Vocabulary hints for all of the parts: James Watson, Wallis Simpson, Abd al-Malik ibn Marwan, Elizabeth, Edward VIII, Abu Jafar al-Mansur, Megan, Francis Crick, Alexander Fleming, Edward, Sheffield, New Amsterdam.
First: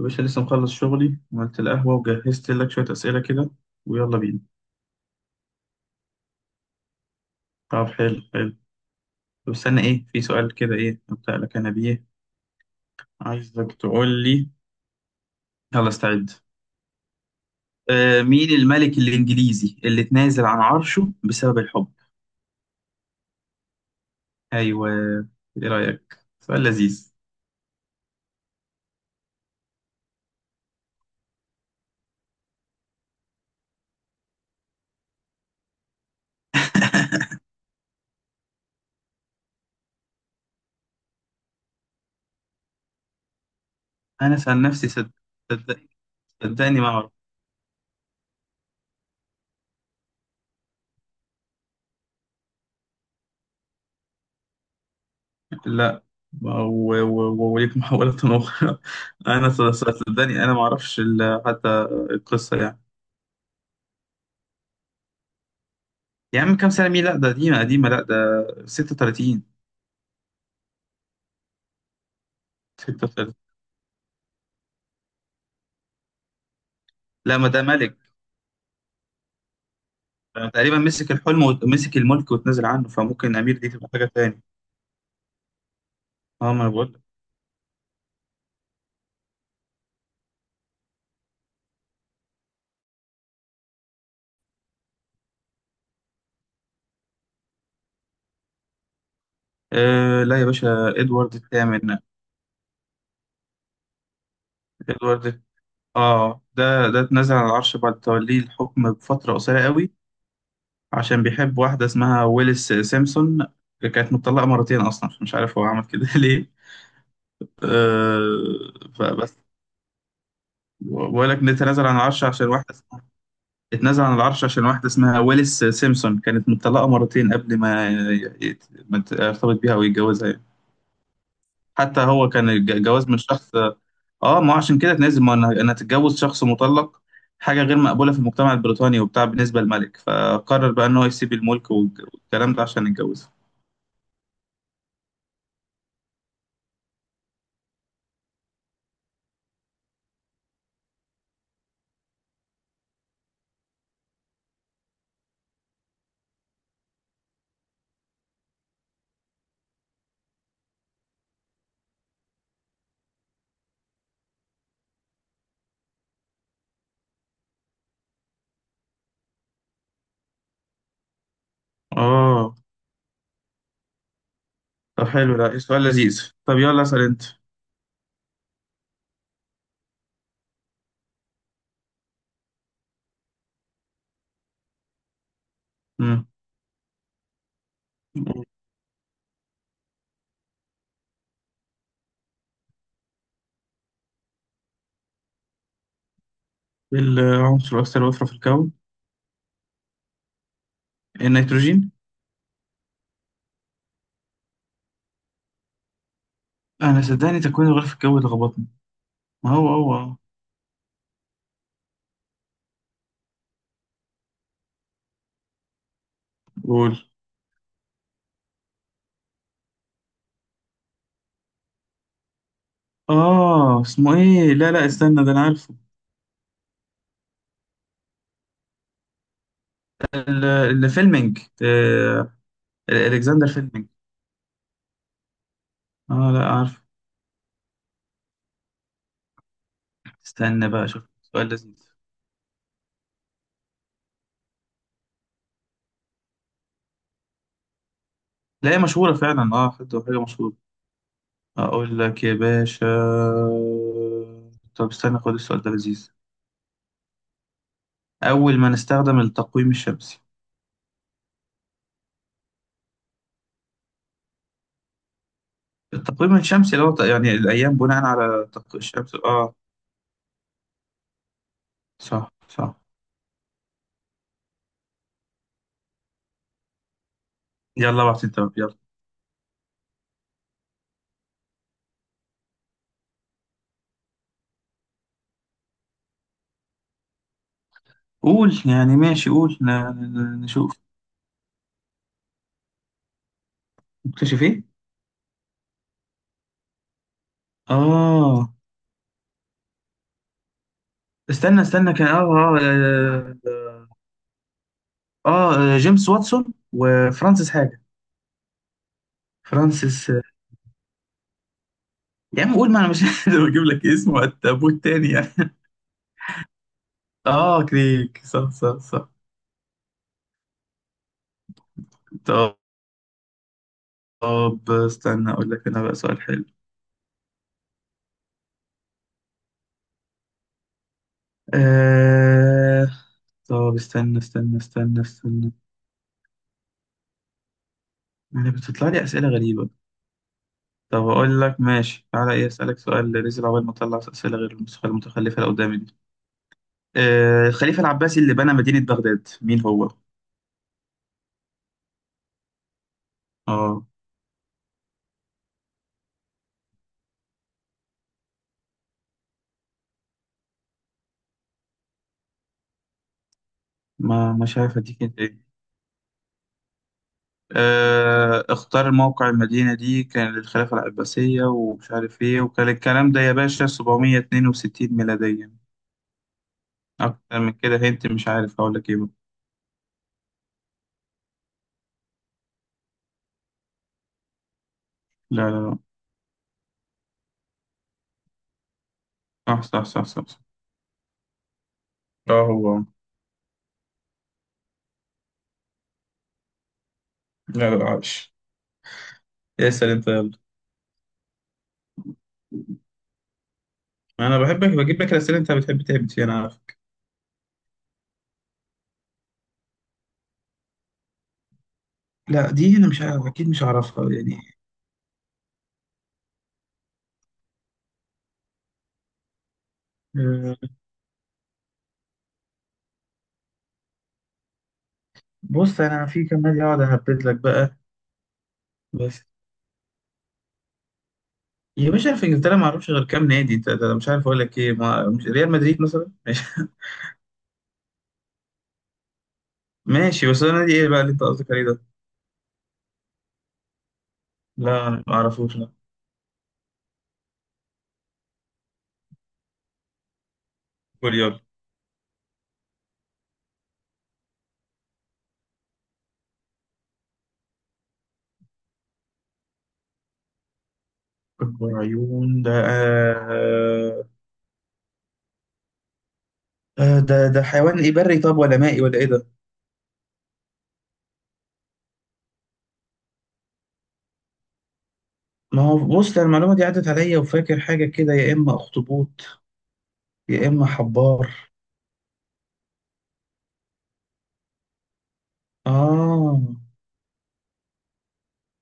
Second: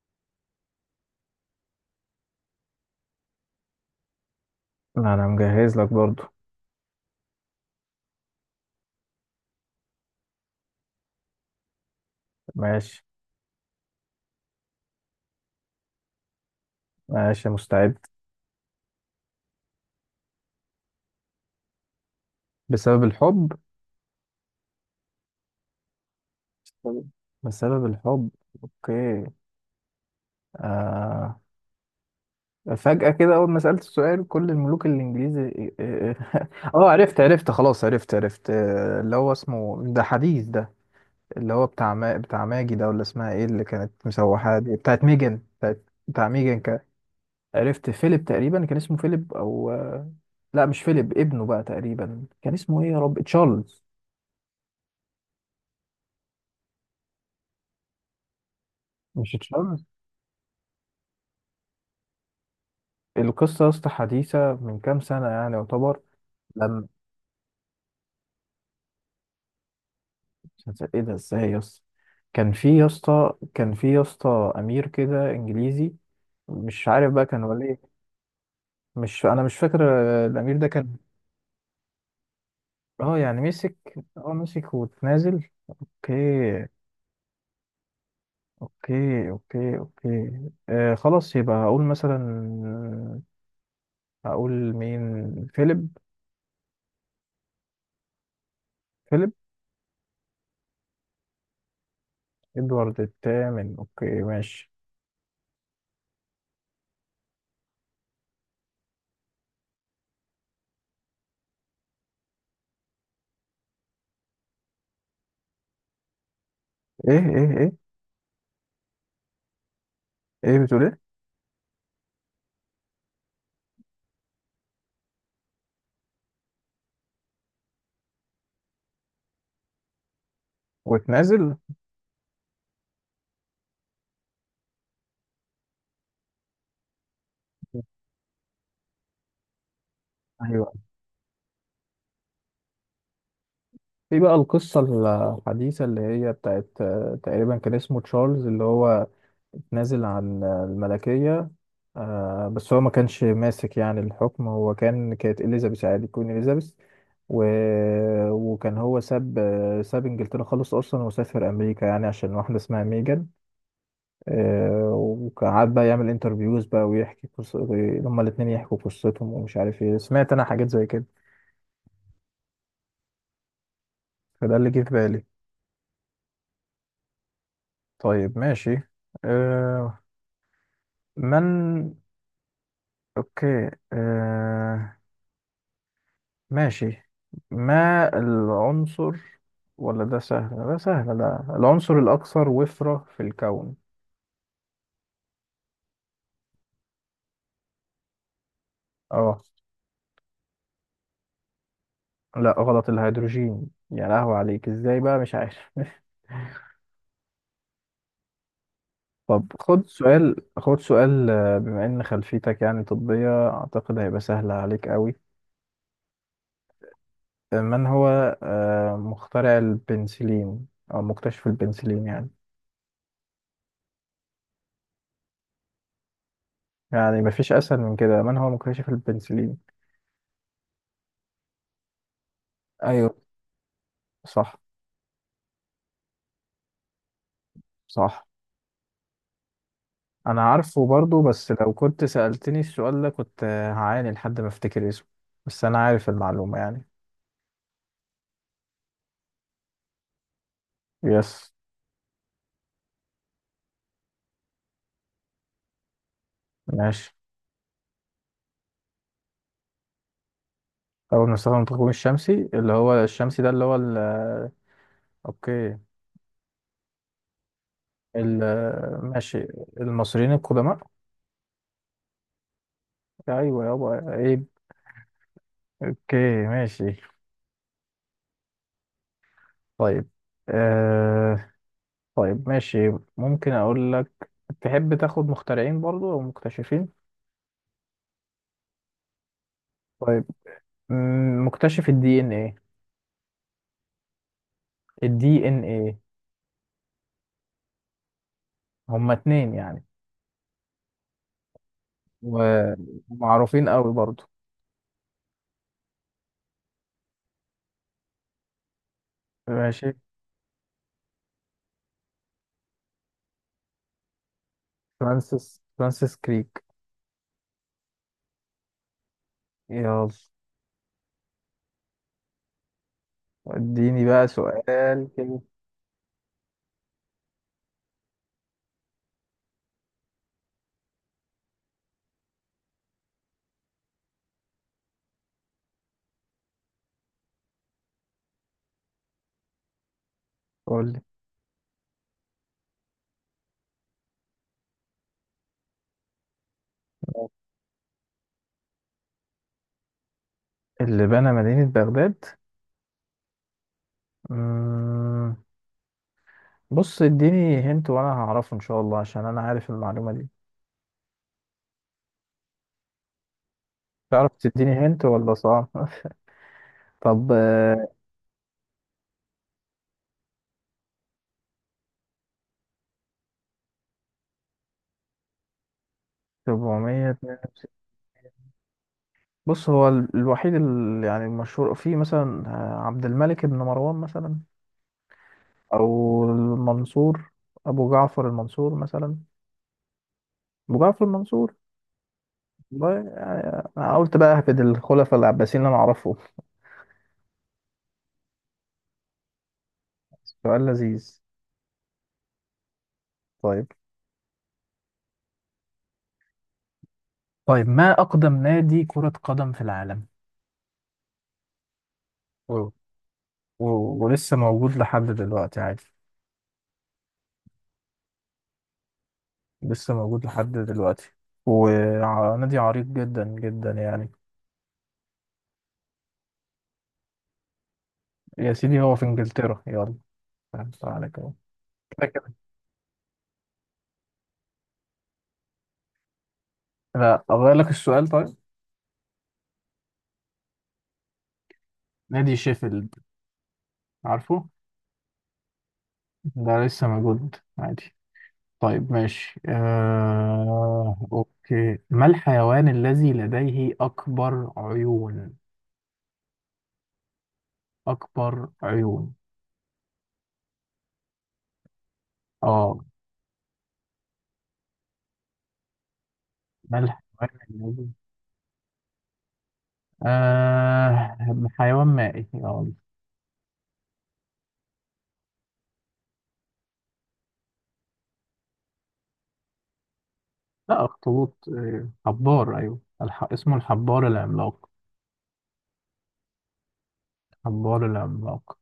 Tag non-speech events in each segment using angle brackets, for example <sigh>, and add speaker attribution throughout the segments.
Speaker 1: يا باشا لسه مخلص شغلي وعملت القهوة وجهزت لك شوية أسئلة كده، ويلا بينا.
Speaker 2: لا انا مجهز لك برضو.
Speaker 1: طب حلو حلو. طب استنى إيه، في سؤال كده إيه أبدأ لك أنا بيه؟
Speaker 2: ماشي.
Speaker 1: عايزك تقول لي، يلا استعد.
Speaker 2: ماشي مستعد.
Speaker 1: مين الملك الإنجليزي اللي اتنازل عن عرشه بسبب الحب؟
Speaker 2: بسبب الحب.
Speaker 1: أيوه. إيه رأيك، سؤال
Speaker 2: طيب.
Speaker 1: لذيذ؟
Speaker 2: بسبب الحب. اوكي. آه. فجأة كده اول ما سألت السؤال كل الملوك الانجليزي <laughs> اه. عرفت
Speaker 1: <laughs>
Speaker 2: عرفت خلاص عرفت اللي هو اسمه ده حديث ده. اللي هو بتاع ما... بتاع ماجي ده ولا اسمها ايه اللي كانت
Speaker 1: أنا
Speaker 2: مسوحة
Speaker 1: سأل
Speaker 2: دي
Speaker 1: نفسي
Speaker 2: بتاعت
Speaker 1: صدق،
Speaker 2: ميجن
Speaker 1: صدق-
Speaker 2: بتاع ميجن
Speaker 1: صدقني
Speaker 2: ك...
Speaker 1: ما أعرف.
Speaker 2: عرفت فيليب، تقريبا كان اسمه فيليب او لا مش فيليب، ابنه بقى تقريبا كان اسمه ايه يا رب، تشارلز.
Speaker 1: لا، و- و- وليك محاولة أخرى. <laughs>
Speaker 2: مش
Speaker 1: أنا
Speaker 2: تشارلز.
Speaker 1: صدقني أنا ما أعرفش حتى القصة يعني.
Speaker 2: القصة يا اسطى حديثة من كام سنة يعني يعتبر.
Speaker 1: يا عم كام
Speaker 2: لما
Speaker 1: سنة مين، لا ده قديمة قديمة، لا ده 36،
Speaker 2: ايه ده ازاي يا اسطى.
Speaker 1: 36.
Speaker 2: كان في يا اسطى أمير كده إنجليزي، مش عارف بقى
Speaker 1: لا
Speaker 2: كان
Speaker 1: ما ده
Speaker 2: ولا ايه.
Speaker 1: ملك،
Speaker 2: مش فاكر. آه،
Speaker 1: ده
Speaker 2: الأمير ده
Speaker 1: تقريبا
Speaker 2: كان.
Speaker 1: مسك الحلم ومسك الملك واتنازل عنه،
Speaker 2: اه
Speaker 1: فممكن
Speaker 2: يعني
Speaker 1: أمير دي
Speaker 2: مسك.
Speaker 1: تبقى حاجة
Speaker 2: اه
Speaker 1: تاني.
Speaker 2: مسك وتنازل.
Speaker 1: اه ما
Speaker 2: اوكي
Speaker 1: انا بقول لك.
Speaker 2: اوكي اوكي اوكي. آه، خلاص يبقى هقول مثلا. هقول مين. فيليب. فيليب.
Speaker 1: آه لا يا باشا، ادوارد الثامن.
Speaker 2: ادوارد الثامن. اوكي ماشي.
Speaker 1: ادوارد، اه ده ده اتنازل عن العرش بعد توليه الحكم بفترة قصيرة قوي، عشان بيحب واحدة اسمها ويلس سيمسون، كانت متطلقة مرتين أصلا، مش عارف هو عمل كده <laughs> ليه.
Speaker 2: ايه ايه ايه.
Speaker 1: آه، فبس.
Speaker 2: ايه بتقول ايه؟
Speaker 1: بقول لك نتنازل عن العرش عشان واحدة، اتنازل عن العرش عشان واحدة اسمها ويلس سيمسون كانت مطلقة مرتين قبل ما يرتبط بيها أو يتجوزها يعني.
Speaker 2: وتنازل.
Speaker 1: حتى هو كان جواز من شخص، اه ما هو عشان كده اتنازل، ما انا اتجوز شخص مطلق حاجة غير مقبولة في المجتمع البريطاني وبتاع بالنسبة للملك، فقرر
Speaker 2: ايوه.
Speaker 1: بقى إن هو يسيب الملك والكلام ده عشان يتجوزها.
Speaker 2: في بقى القصة الحديثة اللي هي بتاعت، تقريبا كان اسمه تشارلز، اللي هو نازل عن الملكية. بس هو ما كانش ماسك يعني الحكم، هو كان كانت إليزابيث عادي، كوين إليزابيث. و... وكان هو ساب، ساب إنجلترا خالص أصلا، وسافر أمريكا يعني عشان واحدة اسمها ميجان. وقعد بقى يعمل انترفيوز بقى ويحكي قصة. هما الاتنين يحكوا قصتهم ومش عارف ايه، سمعت أنا حاجات زي كده.
Speaker 1: اه
Speaker 2: فده اللي جه في
Speaker 1: طب
Speaker 2: بالي.
Speaker 1: حلو، ده سؤال لذيذ. طب يلا اسأل أنت.
Speaker 2: طيب ماشي. آه، من. اوكي
Speaker 1: مم.
Speaker 2: ماشي. ما العنصر، ولا ده سهل، ده سهل، ده العنصر الأكثر وفرة في الكون؟
Speaker 1: إيه العنصر الأكثر وفرة في الكون؟
Speaker 2: اه،
Speaker 1: النيتروجين.
Speaker 2: لا غلط، الهيدروجين، يا لهوي عليك، ازاي بقى مش عارف <laughs>
Speaker 1: أنا صدقني تكوين الغلاف الجوي لخبطني. ما
Speaker 2: طب
Speaker 1: هو
Speaker 2: خد
Speaker 1: هو
Speaker 2: سؤال، خد سؤال. آه، بما ان خلفيتك يعني طبية، اعتقد هيبقى سهل عليك قوي.
Speaker 1: قول.
Speaker 2: آه، من هو، مخترع البنسلين، او مكتشف البنسلين يعني.
Speaker 1: آه اسمه إيه، لا لا استنى ده أنا عارفه.
Speaker 2: يعني مفيش اسهل من كده، من هو مكتشف البنسلين؟
Speaker 1: ال- الفيلمينج،
Speaker 2: ايوه.
Speaker 1: الكسندر فيلمينج.
Speaker 2: صح
Speaker 1: آه لا عارف.
Speaker 2: صح. انا
Speaker 1: استنى بقى
Speaker 2: عارفه
Speaker 1: أشوف
Speaker 2: برضو،
Speaker 1: سؤال
Speaker 2: بس لو
Speaker 1: لذيذ.
Speaker 2: كنت سألتني السؤال ده كنت هعاني لحد ما افتكر اسمه، بس انا عارف المعلومة يعني.
Speaker 1: لا هي مشهورة فعلا، آه حتى حاجة مشهورة.
Speaker 2: يس.
Speaker 1: أقول لك يا باشا. طب استنى خد السؤال ده لذيذ.
Speaker 2: ماشي.
Speaker 1: أول ما نستخدم التقويم الشمسي.
Speaker 2: اول مصطفى المتقوم الشمسي، اللي هو الشمسي ده اللي هو ال... اوكي.
Speaker 1: التقويم الشمسي اللي هو يعني الأيام بناء
Speaker 2: ال...
Speaker 1: على الشمس
Speaker 2: ماشي. المصريين القدماء.
Speaker 1: صح صح.
Speaker 2: ايوه يابا ايه. اوكي ماشي.
Speaker 1: يلا بعت أنت بقى، يلا.
Speaker 2: طيب آه... طيب ماشي. ممكن اقول لك، تحب تاخد مخترعين برضو او مكتشفين؟
Speaker 1: قول يعني ماشي، قول
Speaker 2: طيب.
Speaker 1: نشوف.
Speaker 2: مم، مكتشف الدي ان ايه.
Speaker 1: نكتشف إيه؟
Speaker 2: الدي ان ايه.
Speaker 1: آه،
Speaker 2: هما اتنين يعني،
Speaker 1: استنى استنى كان
Speaker 2: ومعروفين قوي برضو.
Speaker 1: جيمس واتسون وفرانسيس حاجة،
Speaker 2: ماشي.
Speaker 1: فرانسيس. يا عم قول ما انا مش قادر <laughs> اجيب لك اسمه وقت ابوه التاني يعني.
Speaker 2: فرانسيس كريك.
Speaker 1: اه كريك، صح صح صح.
Speaker 2: يلا،
Speaker 1: طب،
Speaker 2: اديني بقى
Speaker 1: طب
Speaker 2: سؤال
Speaker 1: استنى
Speaker 2: كده.
Speaker 1: اقول لك انا بقى سؤال حلو. آه طب استنى. انا بتطلع لي اسئله غريبه.
Speaker 2: قول لي
Speaker 1: طب اقول لك ماشي، تعالى ايه اسالك سؤال نزل عقبال ما اطلع اسئله غير النسخه المتخلفه اللي قدامي دي. آه الخليفه العباسي اللي بنى مدينه بغداد مين هو؟
Speaker 2: اللي بنى مدينة بغداد.
Speaker 1: اه.
Speaker 2: مم... بص، اديني هنت وانا هعرفه ان شاء الله، عشان انا عارف المعلومة دي. تعرف
Speaker 1: ما مش
Speaker 2: تديني
Speaker 1: عارف اديك
Speaker 2: هنت
Speaker 1: انت
Speaker 2: ولا
Speaker 1: ايه.
Speaker 2: صعب؟ <laughs> طب آه،
Speaker 1: اختار موقع المدينة دي كان للخلافة العباسية ومش عارف ايه، وكان الكلام ده يا باشا 762 ميلاديا. أكتر من
Speaker 2: 462.
Speaker 1: كده هنت، مش عارف هقول لك ايه بقى.
Speaker 2: بص، هو الوحيد اللي يعني المشهور فيه مثلا، آه، عبد الملك بن مروان مثلا،
Speaker 1: لا لا لا.
Speaker 2: او المنصور، ابو جعفر المنصور مثلا.
Speaker 1: صح صح صح صح صح.
Speaker 2: ابو جعفر المنصور.
Speaker 1: اه هو.
Speaker 2: والله يعني، انا قلت بقى اهبد الخلفاء العباسيين اللي انا اعرفه.
Speaker 1: لا لا عايش. اسأل انت يلا.
Speaker 2: سؤال لذيذ. طيب.
Speaker 1: انا بحبك بجيب لك الأسئلة انت بتحب تعبت فيها، انا عارفك.
Speaker 2: طيب، ما اقدم نادي كرة قدم في العالم؟
Speaker 1: لا
Speaker 2: و...
Speaker 1: دي انا مش عارف اكيد مش
Speaker 2: و...
Speaker 1: هعرفها
Speaker 2: ولسه
Speaker 1: يعني.
Speaker 2: موجود لحد دلوقتي عادي، لسه موجود لحد
Speaker 1: آه،
Speaker 2: دلوقتي، ونادي عريق جدا جدا يعني.
Speaker 1: بص انا في كام نادي اقعد اهبد لك بقى.
Speaker 2: يا سيدي هو في
Speaker 1: بس
Speaker 2: انجلترا، يلا. فهمت عليك اهو.
Speaker 1: يا
Speaker 2: كده
Speaker 1: باشا في
Speaker 2: كده.
Speaker 1: انجلترا ما اعرفش غير كام نادي، ده ده مش عارف اقول لك ايه، ما مش ريال مدريد مثلا ماشي. <laughs>
Speaker 2: لا، اغير لك السؤال طيب.
Speaker 1: ماشي، بس ده نادي ايه بقى اللي انت قصدك عليه ده؟
Speaker 2: نادي شيفيلد. عارفه؟
Speaker 1: لا ما اعرفوش لا.
Speaker 2: ده لسه موجود عادي. طيب ماشي.
Speaker 1: كوريال.
Speaker 2: أوكي، ما الحيوان الذي لديه أكبر عيون؟ أكبر عيون،
Speaker 1: اكبر عيون ده
Speaker 2: آه.
Speaker 1: آه.
Speaker 2: ما الحيوان
Speaker 1: ده ده حيوان
Speaker 2: الذي،
Speaker 1: ايه، بري طب ولا مائي ولا ايه ده؟
Speaker 2: آه... حيوان مائي.
Speaker 1: ما هو بص ده المعلومه دي عدت عليا، وفاكر حاجه كده، يا اما اخطبوط يا اما
Speaker 2: لا
Speaker 1: حبار.
Speaker 2: أخطبوط، آه، حبار، أيوه، اسمه الحبار العملاق.
Speaker 1: اه
Speaker 2: حبار العملاق.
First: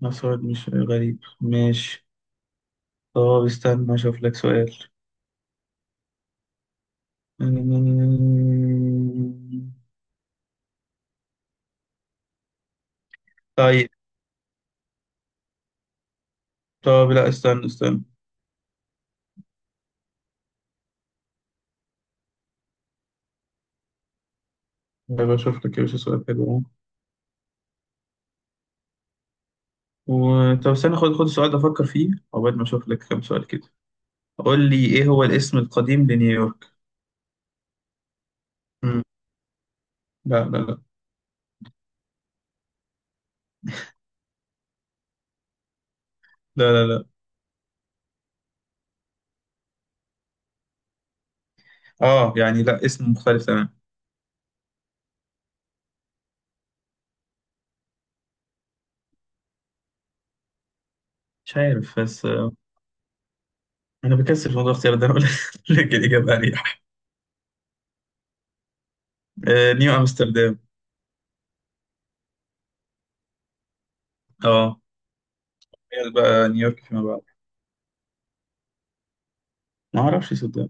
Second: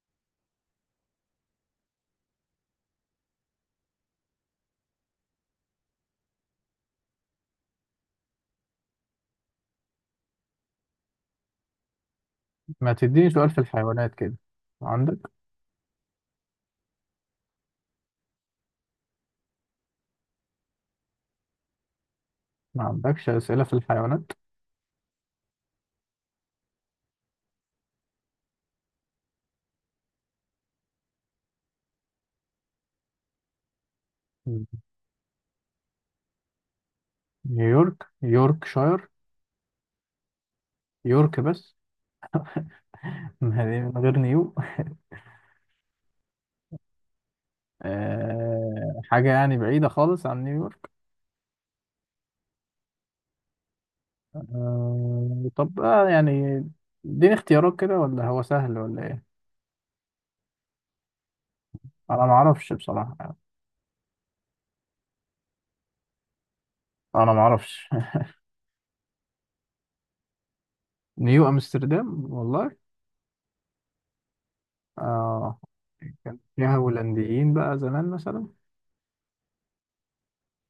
Speaker 1: ما سؤال مش غريب ماشي. طب استنى اشوف لك سؤال. <laughs>
Speaker 2: ما تديني سؤال في
Speaker 1: طيب،
Speaker 2: الحيوانات كده، عندك؟
Speaker 1: طب لا استنى.
Speaker 2: ما عندكش أسئلة في الحيوانات؟
Speaker 1: بشوف لك يا باشا سؤال حلو اهو. طب استنى خد السؤال ده افكر فيه عقبال ما اشوف لك كام سؤال كده. قول لي ايه هو الاسم القديم لنيويورك؟
Speaker 2: نيويورك.
Speaker 1: مم.
Speaker 2: يوركشاير.
Speaker 1: لا لا لا.
Speaker 2: يورك بس <laughs> من غير نيو.
Speaker 1: لا لا لا.
Speaker 2: آه، حاجة يعني بعيدة خالص عن نيويورك؟
Speaker 1: اه يعني لا اسم مختلف تمام.
Speaker 2: آه، طب، آه، يعني اديني اختيارات كده، ولا هو سهل ولا ايه؟
Speaker 1: مش عارف بس
Speaker 2: انا ما
Speaker 1: آه،.
Speaker 2: اعرفش بصراحة يعني.
Speaker 1: انا بكسل في موضوع الاختيار ده، اقول <laughs> لك الاجابه اريح.
Speaker 2: انا ما اعرفش.
Speaker 1: آه، نيو امستردام.
Speaker 2: <laughs> نيو امستردام، والله.
Speaker 1: اه
Speaker 2: اه.
Speaker 1: هي
Speaker 2: كان
Speaker 1: بقى
Speaker 2: فيها
Speaker 1: نيويورك فيما بعد.
Speaker 2: هولنديين بقى زمان مثلا.
Speaker 1: ما اعرفش صدق.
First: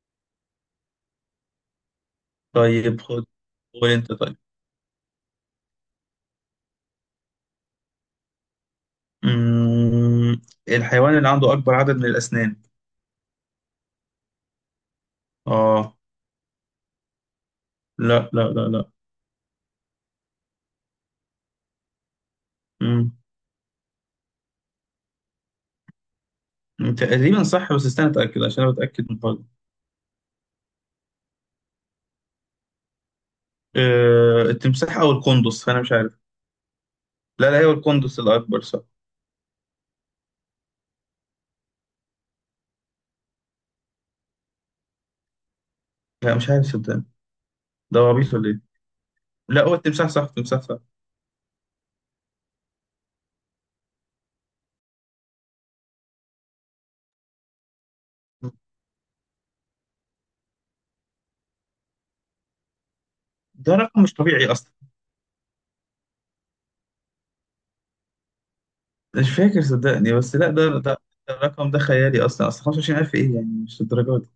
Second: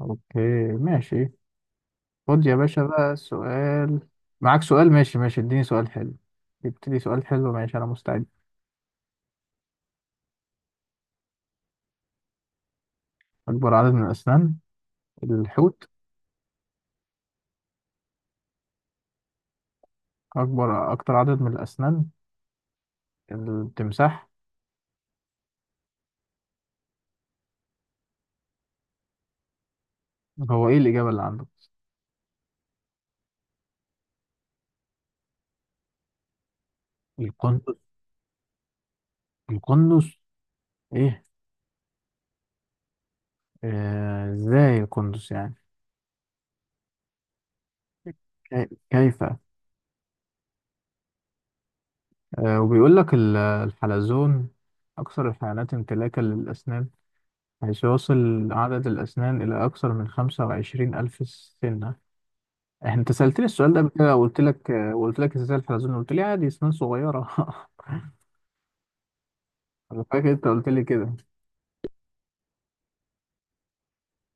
Speaker 2: اوكي ماشي. خد يا باشا
Speaker 1: طيب
Speaker 2: بقى
Speaker 1: خد. قول
Speaker 2: سؤال.
Speaker 1: انت طيب.
Speaker 2: معاك سؤال؟ ماشي ماشي، اديني سؤال حلو. ابتدي سؤال حلو، ماشي، انا مستعد.
Speaker 1: مم. الحيوان اللي عنده اكبر عدد من الاسنان.
Speaker 2: اكبر عدد من الاسنان. الحوت.
Speaker 1: اه لا لا لا لا.
Speaker 2: اكبر، اكتر عدد من الاسنان.
Speaker 1: مم.
Speaker 2: التمساح.
Speaker 1: تقريبا صح، بس استنى اتاكد عشان انا بتاكد من برضه.
Speaker 2: هو ايه الإجابة اللي عنده؟
Speaker 1: أه التمساح او القندس، فانا مش عارف. لا لا هو
Speaker 2: القندس؟
Speaker 1: القندس الاكبر صح.
Speaker 2: القندس؟ ايه؟ آه، ازاي القندس يعني؟
Speaker 1: لا مش عارف صدقني. ده هو عبيط ولا ايه؟
Speaker 2: كيف؟
Speaker 1: لا هو التمساح صح، التمساح صح.
Speaker 2: آه، وبيقول لك الحلزون أكثر الحيوانات امتلاكا للأسنان، حيث يصل عدد الأسنان إلى أكثر من 25,000 سنة. أنت سألتني السؤال
Speaker 1: ده
Speaker 2: ده قبل
Speaker 1: رقم مش
Speaker 2: كده وقلت
Speaker 1: طبيعي
Speaker 2: لك
Speaker 1: اصلا.
Speaker 2: آه، وقلت لك إزاي الحلزون، قلت لي عادي أسنان صغيرة. <laughs>
Speaker 1: مش فاكر
Speaker 2: أنا
Speaker 1: صدقني،
Speaker 2: فاكر
Speaker 1: بس
Speaker 2: أنت
Speaker 1: لا
Speaker 2: قلت
Speaker 1: ده ده
Speaker 2: لي
Speaker 1: ده
Speaker 2: كده.
Speaker 1: الرقم ده خيالي اصلا، اصلا 25,000 ايه يعني مش الدرجات.